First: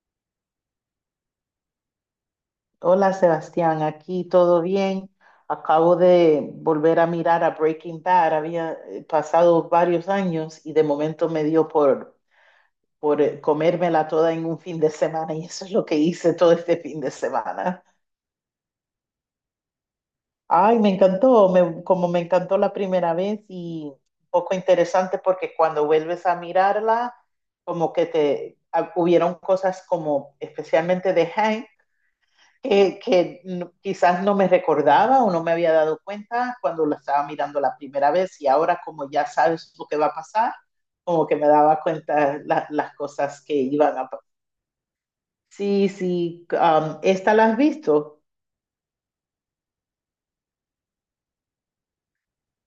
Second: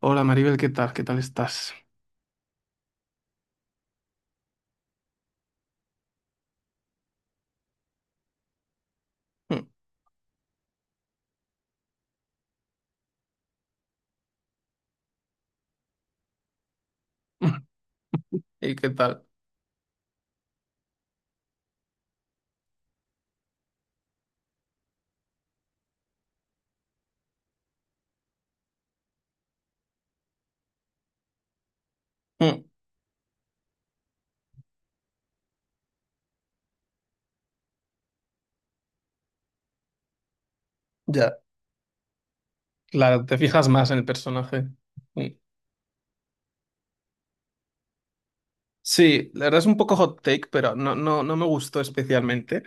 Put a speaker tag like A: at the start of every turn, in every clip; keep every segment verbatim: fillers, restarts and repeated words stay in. A: Hola Maribel, ¿qué tal? ¿Qué tal estás?
B: Hola Sebastián, aquí todo bien. Acabo de volver a mirar a Breaking Bad. Había eh,
A: Mm,
B: pasado varios años y de momento me dio por, por eh, comérmela toda en un fin de semana y eso es lo que hice todo este fin de
A: mm,
B: semana.
A: ¿y qué tal?
B: Ay, me encantó, me- como me encantó la primera vez y un poco interesante porque cuando vuelves a mirarla, como que te ah, hubieron cosas como especialmente de Hank,
A: Mm.
B: eh, que no- quizás no me recordaba o no me había dado cuenta cuando la estaba mirando la primera vez y ahora como ya sabes lo que va a pasar, como que
A: Ya,
B: me daba cuenta la- las
A: claro, te
B: cosas que
A: fijas más
B: iban
A: en el
B: a pasar.
A: personaje. Mm.
B: Sí, sí, um, ¿esta la has visto?
A: Sí, la verdad es un poco hot take, pero no, no, no me gustó especialmente.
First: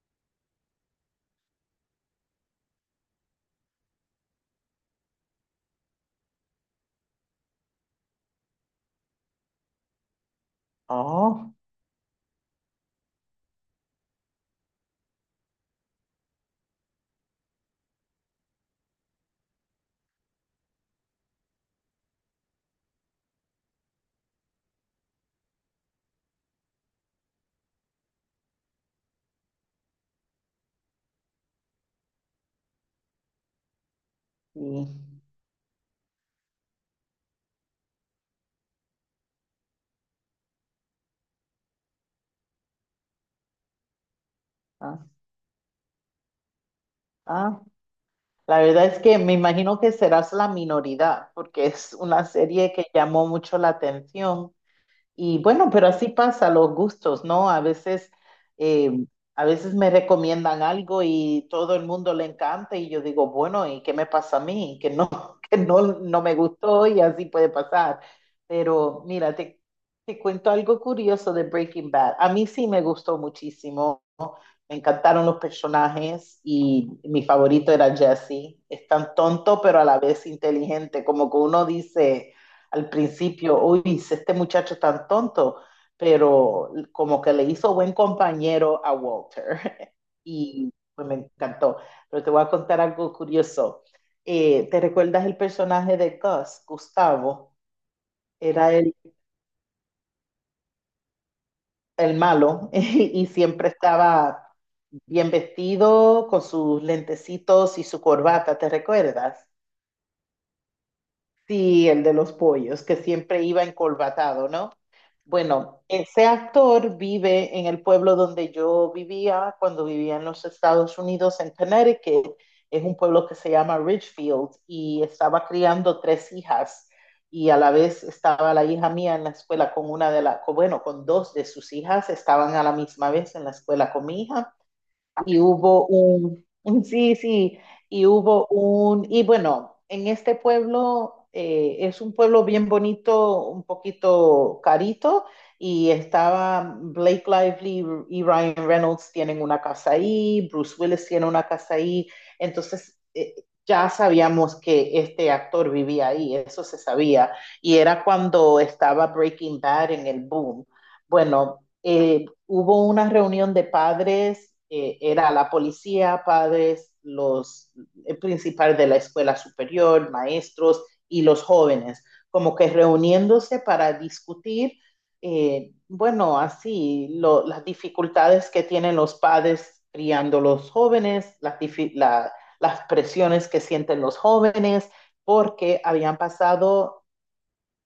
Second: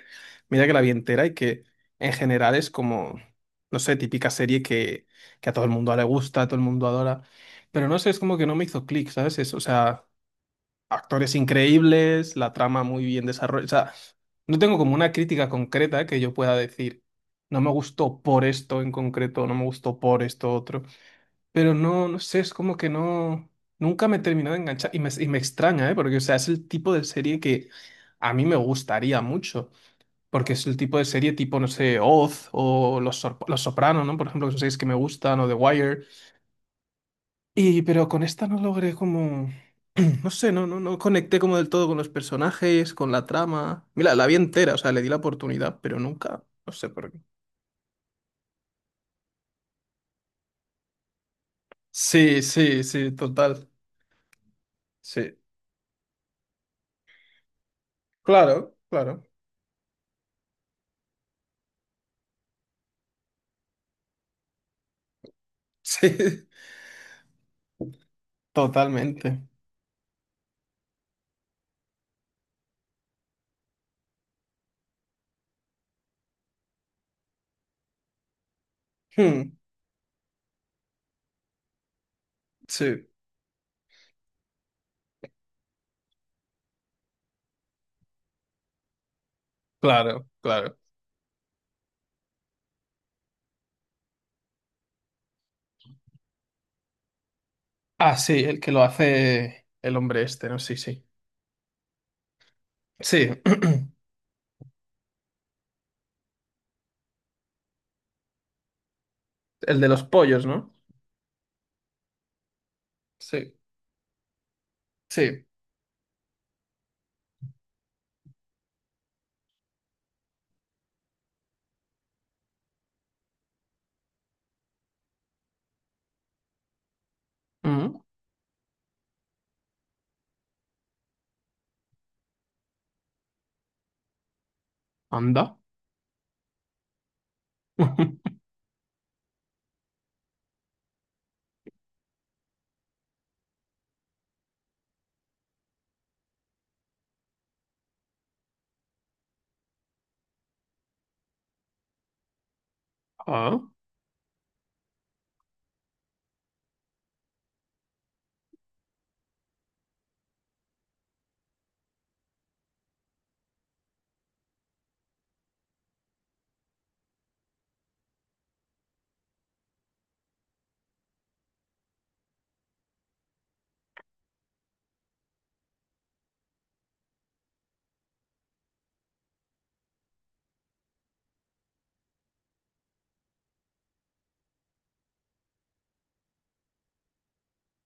A: Mira que la vi entera y que en general es como, no sé, típica serie que, que a todo el mundo le gusta, a todo el mundo adora. Pero no sé, es como que no me hizo clic, ¿sabes? Es, o sea, actores
B: Oh,
A: increíbles, la trama muy bien desarrollada. O sea, no tengo como una crítica concreta que yo pueda decir, no me gustó por esto en concreto, no me gustó por esto otro. Pero no, no sé, es como que no, nunca me he terminado de enganchar y me, y me extraña, ¿eh? Porque, o sea, es el tipo de serie que a mí me gustaría mucho. Porque es el tipo de serie tipo, no sé, Oz o Los, Sor- Los Sopranos, ¿no? Por ejemplo, que son series que
B: sí.
A: me gustan, o The Wire. Y pero con esta no logré como... No sé, no, no, no conecté como del todo con los personajes, con la trama. Mira, la vi entera, o sea,
B: Ah,
A: le di la oportunidad, pero nunca, no sé por qué.
B: ah. La verdad es que me imagino que serás la minoridad porque es una
A: Sí,
B: serie
A: sí,
B: que
A: sí,
B: llamó mucho
A: total.
B: la atención.
A: Sí.
B: Y bueno, pero así pasa los gustos, ¿no? A veces,
A: Claro,
B: eh,
A: claro.
B: a veces me recomiendan algo y todo el mundo le encanta y yo digo, bueno, ¿y qué me pasa a mí? Que no, que no, no me
A: Sí,
B: gustó y así puede pasar. Pero mira,
A: totalmente.
B: te, te cuento algo curioso de Breaking Bad. A mí sí me gustó muchísimo. Me encantaron los personajes y mi favorito era Jesse. Es tan
A: Hmm.
B: tonto, pero a la vez inteligente. Como que uno dice al
A: Sí,
B: principio, uy, si este muchacho es tan tonto, pero como que le hizo buen compañero a Walter.
A: claro,
B: Y
A: claro.
B: pues me encantó. Pero te voy a contar algo curioso. Eh, ¿te recuerdas el personaje de Gus, Gustavo?
A: Ah, sí, el que
B: Era
A: lo
B: el
A: hace el hombre este, ¿no? Sí, sí.
B: el malo, y
A: Sí,
B: siempre estaba bien vestido, con sus lentecitos y su corbata, ¿te recuerdas?
A: el de los pollos, ¿no?
B: Sí, el de los pollos, que siempre
A: Sí,
B: iba encorbatado,
A: sí.
B: bueno, ese actor vive en el pueblo donde yo vivía cuando vivía en los Estados Unidos, en Connecticut. Es un pueblo que se llama Ridgefield y estaba criando tres hijas y a la
A: Mm.
B: vez estaba la hija mía en la escuela con una de las, bueno, con dos de sus hijas, estaban a la misma vez en la escuela con mi hija y
A: Anda.
B: hubo un, un- sí, sí, y hubo un, y bueno, en este pueblo eh, es un pueblo bien bonito, un poquito carito, y estaba Blake Lively y Ryan Reynolds tienen una casa ahí, Bruce Willis tiene una casa ahí, entonces eh,
A: Ah,
B: ya sabíamos que este actor vivía ahí, eso se sabía, y era cuando estaba Breaking Bad en el boom. Bueno. eh, hubo una reunión de padres, eh, era la policía, padres, los, el principal de la escuela superior, maestros y los jóvenes, como que reuniéndose para discutir, eh, bueno, así, lo, las dificultades que tienen los padres criando los jóvenes, las, difi- la, las presiones que sienten los jóvenes, porque habían pasado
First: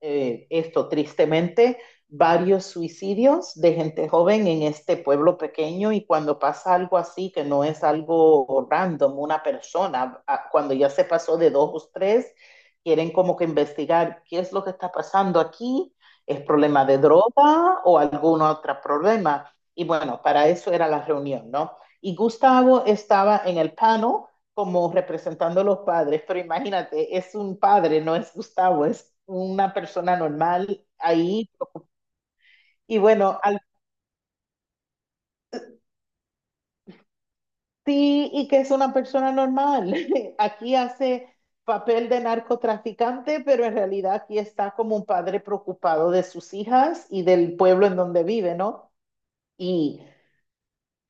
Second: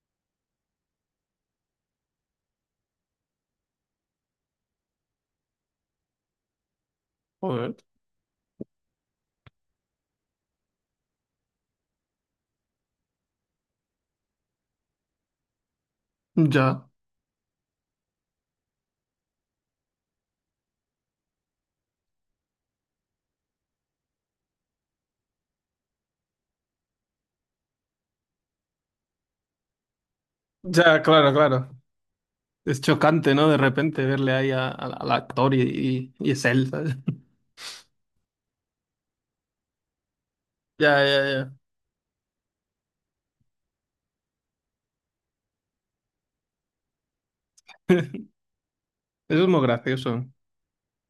B: eh, esto tristemente, varios suicidios de gente joven en este pueblo pequeño y cuando pasa algo así, que no
A: joder.
B: es algo random, una persona, ah, cuando ya se pasó de dos o tres, quieren como que investigar qué es lo que está pasando aquí, es problema
A: Ya.
B: de droga o algún otro problema. Y bueno, para eso era la reunión, ¿no? Y Gustavo estaba en el panel como representando a los padres, pero imagínate, es un padre, no es Gustavo, es una persona normal
A: Ya, claro,
B: ahí.
A: claro. Es
B: Y
A: chocante,
B: bueno,
A: ¿no? De
B: al
A: repente verle ahí a- a- al actor y, y, y es él, ¿sabes?
B: sí, y que es una persona normal. Aquí
A: Ya,
B: hace
A: ya, ya.
B: papel de narcotraficante, pero en realidad aquí está como un padre preocupado de sus hijas y del pueblo en donde vive, ¿no?
A: Eso es muy
B: Y
A: gracioso.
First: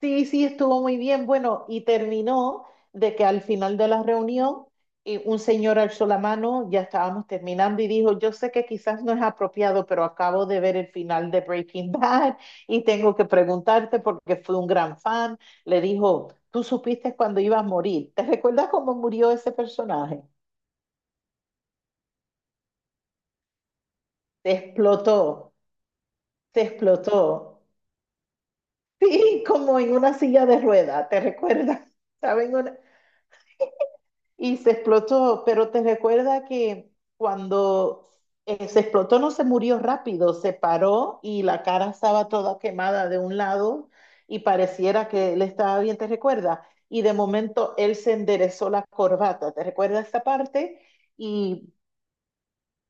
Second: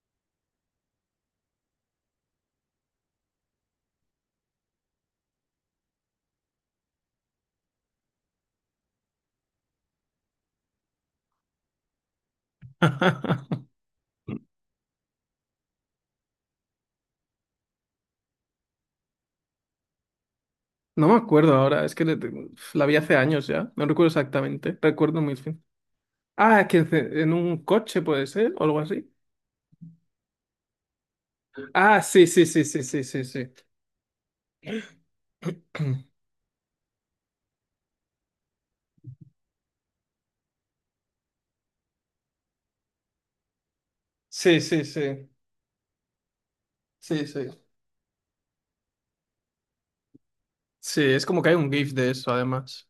B: sí, sí, estuvo muy bien. Bueno, y terminó de que al final de la reunión eh, un señor alzó la mano, ya estábamos terminando y dijo, yo sé que quizás no es apropiado, pero acabo de ver el final de Breaking Bad y tengo que preguntarte porque fui un gran fan. Le dijo, tú supiste cuando ibas a morir. ¿Te recuerdas cómo murió ese personaje?
A: No me acuerdo ahora, es que le- la vi hace años ya, no recuerdo
B: Te
A: exactamente, recuerdo muy
B: explotó,
A: bien.
B: te
A: Ah, que en en un
B: explotó.
A: coche puede ser, o algo así.
B: Sí, como en una silla de rueda, ¿te recuerdas?
A: Ah, sí, sí,
B: ¿Saben?
A: sí, sí, sí, sí, sí.
B: Y se explotó, pero te recuerda que cuando eh, se explotó no se murió rápido, se paró y la cara estaba toda quemada de un lado y
A: Sí, sí,
B: pareciera
A: sí,
B: que él estaba bien, ¿te recuerda? Y de
A: sí, sí.
B: momento él se enderezó la corbata, ¿te recuerda esta parte?
A: Sí, es como que hay un
B: Y
A: GIF de eso, además.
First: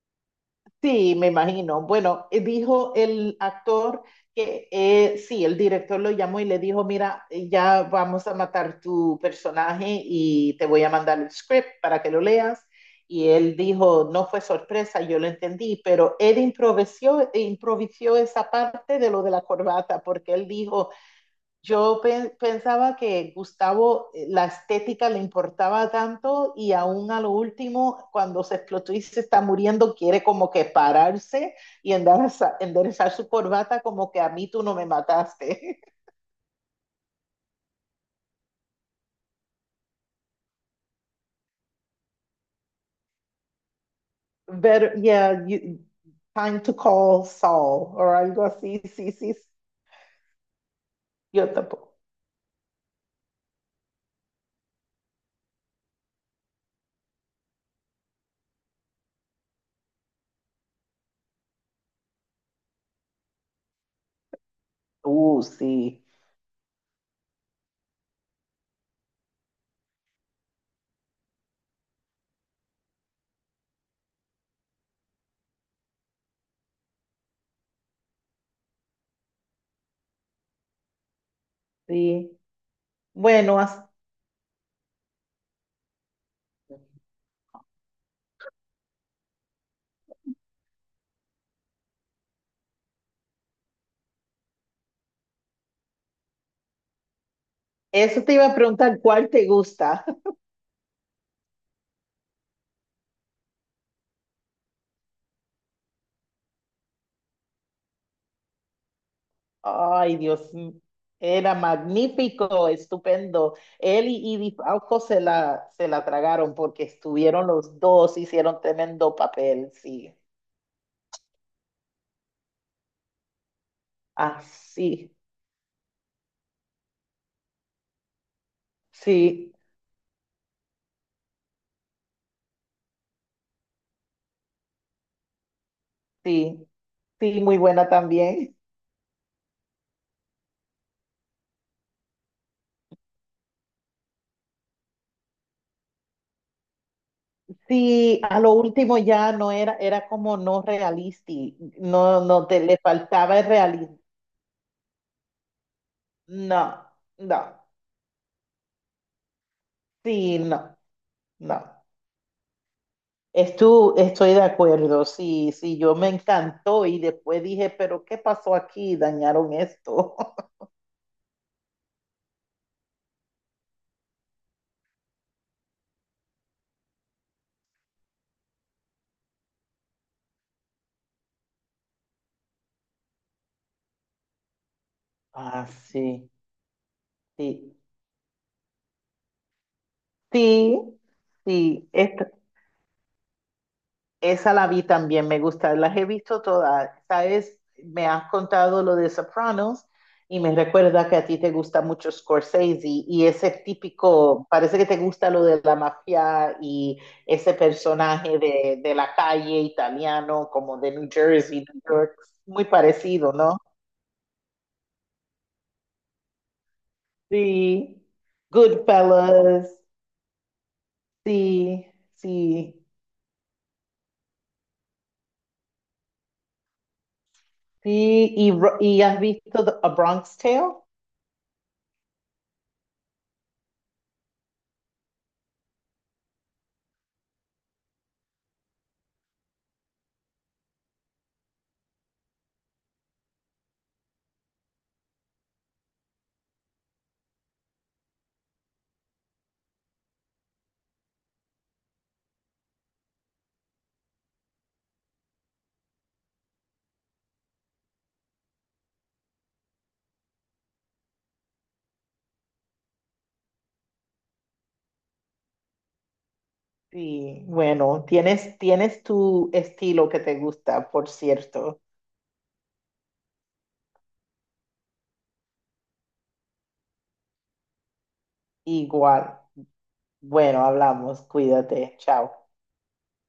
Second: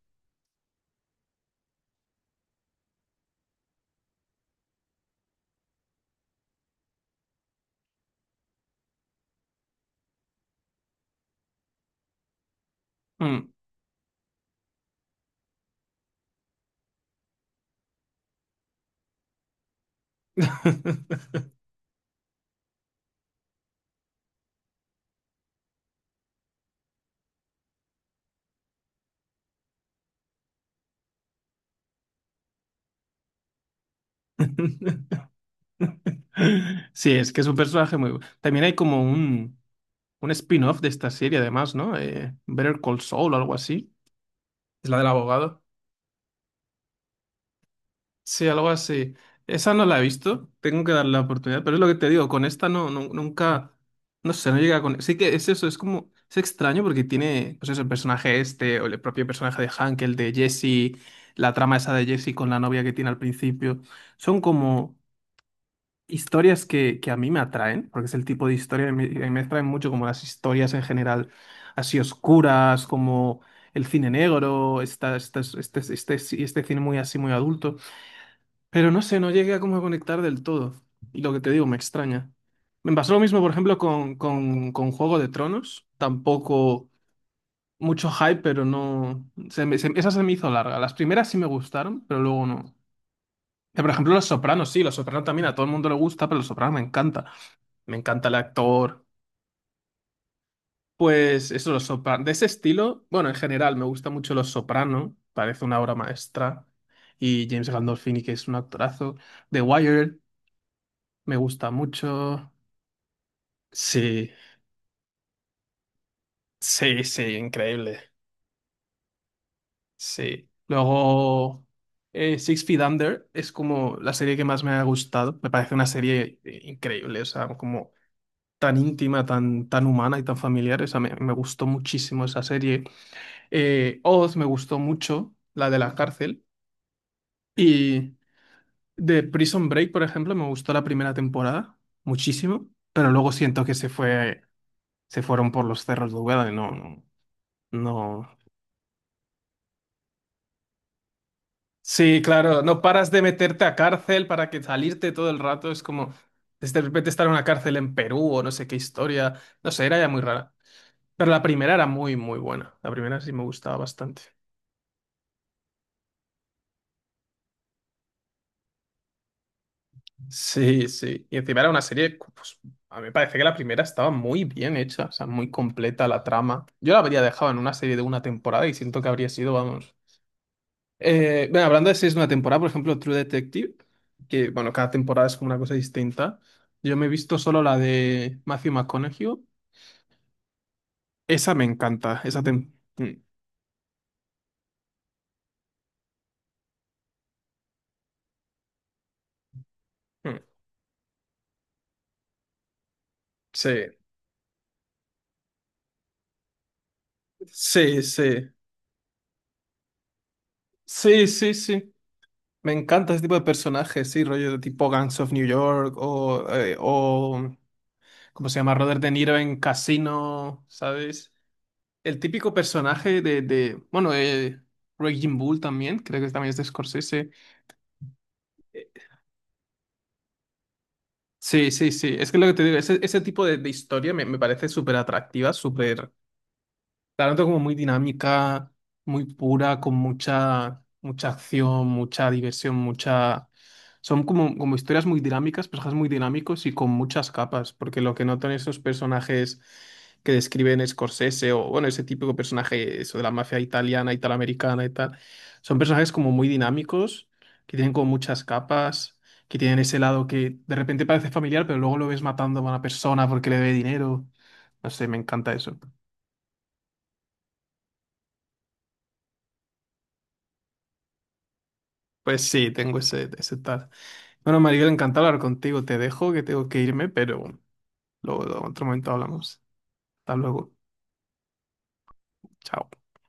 B: sí, me imagino. Bueno, eh, dijo el actor que eh, sí, el director lo llamó y le dijo, mira, eh, ya vamos a matar tu personaje y te voy a mandar el script para que lo leas. Y
A: Mm.
B: él dijo, no fue sorpresa, yo lo entendí, pero él improvisó, improvisó esa parte de lo de la corbata, porque él dijo, yo pe- pensaba que Gustavo, eh, la estética le importaba tanto y aún a lo último, cuando se explotó y se está muriendo, quiere como que pararse y endereza- enderezar su corbata como que a mí tú no me mataste.
A: Sí, es que es un personaje muy... bu- También hay como un... un spin-off de esta serie, además, ¿no? Eh, Better Call Saul o algo así. Es la
B: But
A: del
B: yeah,
A: abogado.
B: you- time to call Saul o algo
A: Sí, algo
B: así, sí,
A: así.
B: sí, sí.
A: Esa no la he visto. Tengo que darle la
B: Yo
A: oportunidad. Pero es lo que
B: tampoco.
A: te digo, con esta no, no- nunca. No sé, no llega con. Sí que es eso, es como. Es extraño porque tiene, pues eso, el personaje este, o el propio personaje de Hank, el de Jesse, la trama esa de Jesse con la novia que tiene al principio. Son como
B: Uh, sí,
A: historias que, que a mí me atraen, porque es el tipo de historia que me, que me atraen mucho, como las historias en general así oscuras, como el cine negro, esta- estas- este, este, este este cine muy así, muy adulto. Pero no sé, no llegué a como conectar del todo. Y lo que te digo, me extraña.
B: sí.
A: Me pasó lo mismo, por
B: Bueno,
A: ejemplo,
B: as-
A: con, con, con Juego de Tronos. Tampoco mucho hype, pero no... Se me- se- esa se me hizo larga. Las primeras sí me gustaron, pero luego no. Eh, Por ejemplo, Los Sopranos, sí, Los Sopranos también a todo el mundo le gusta, pero Los Sopranos me encanta, me
B: eso
A: encanta
B: te
A: el
B: iba a preguntar,
A: actor.
B: ¿cuál te gusta?
A: Pues eso, los sopranos. De ese estilo, bueno, en general me gusta mucho Los Soprano, parece una obra maestra. Y James Gandolfini, que es un actorazo. The Wire,
B: Ay, Dios, m-
A: me
B: era
A: gusta mucho.
B: magnífico, estupendo. Él
A: Sí,
B: y, y Di Falco se la, se la tragaron porque
A: sí, sí,
B: estuvieron los
A: increíble.
B: dos, hicieron tremendo papel, sí.
A: Sí. Luego, eh, Six Feet Under es como la serie
B: Ah,
A: que más me ha
B: sí,
A: gustado. Me parece una serie eh, increíble, o sea, como tan íntima,
B: sí,
A: tan, tan humana y tan familiar. O sea, me, me gustó muchísimo esa serie. Eh, Oz me gustó mucho, la de la cárcel.
B: sí, sí, muy buena
A: Y
B: también.
A: de Prison Break, por ejemplo, me gustó la primera temporada muchísimo, pero luego siento que se fue, se fueron por los cerros de Úbeda y no, no,
B: Sí,
A: no.
B: a lo último ya no era, era como no realista,
A: Sí,
B: no, no, te,
A: claro,
B: le
A: no paras de
B: faltaba el
A: meterte a
B: realismo.
A: cárcel para que salirte todo el rato. Es como
B: No,
A: de repente estar en
B: no,
A: una cárcel en Perú o no sé qué historia. No sé, era ya muy
B: sí,
A: rara.
B: no,
A: Pero la primera
B: no.
A: era muy, muy buena. La primera sí me gustaba
B: Estu-
A: bastante.
B: estoy de acuerdo, sí, sí, yo me encantó y después dije, pero ¿qué pasó aquí? Dañaron esto.
A: Sí, sí. Y encima era una serie, pues a mí me parece que la primera estaba muy bien hecha, o sea, muy completa la trama. Yo la habría dejado en una serie de una temporada y siento que habría sido, vamos. Eh, bueno, hablando de series de una temporada, por ejemplo, True Detective, que bueno, cada temporada es como una
B: Ah,
A: cosa
B: sí,
A: distinta. Yo me he visto solo
B: sí,
A: la de Matthew McConaughey.
B: sí,
A: Esa me
B: sí,
A: encanta,
B: esta-
A: esa tem... Mm,
B: Esa la vi también, me gusta, las he visto todas. Sabes, me has contado lo de Sopranos y
A: mm.
B: me recuerda que a ti te gusta mucho Scorsese y ese
A: Sí,
B: típico, parece que te gusta lo de la mafia y ese
A: sí,
B: personaje
A: sí.
B: de, de la calle italiano, como de New
A: Sí, sí,
B: Jersey, New
A: sí.
B: York, muy
A: Me encanta ese tipo
B: parecido,
A: de
B: ¿no?
A: personajes, sí, rollo de tipo Gangs of New York o, eh, o
B: Sí,
A: ¿cómo se llama? Robert De Niro en
B: Goodfellas,
A: Casino, ¿sabes?
B: sí,
A: El típico
B: sí,
A: personaje de, de bueno, eh, Raging Bull también, creo que también es de Scorsese.
B: sí. ¿Y, Ro-
A: Eh,
B: y has visto The- A Bronx Tale?
A: Sí, sí, sí. Es que lo que te digo, ese, ese tipo de, de historia me, me parece súper atractiva, súper. La noto como muy dinámica, muy pura, con mucha, mucha acción, mucha diversión, mucha... Son como, como historias muy dinámicas, personajes muy dinámicos y con muchas capas, porque lo que noto en esos personajes que describen Scorsese o, bueno, ese típico personaje, eso de la mafia italiana, italoamericana y tal, son personajes como muy dinámicos, que tienen como muchas capas, que tienen ese lado que de repente parece familiar, pero luego lo ves matando a una persona porque le debe dinero. No sé, me encanta eso.
B: Sí, bueno, tienes, tienes tu estilo que te gusta, por cierto.
A: Pues sí, tengo ese, ese tal. Bueno, María, encantado hablar contigo. Te dejo que tengo que irme, pero luego en otro momento
B: Igual.
A: hablamos. Hasta
B: Bueno,
A: luego.
B: hablamos, cuídate, chao.
A: Chao.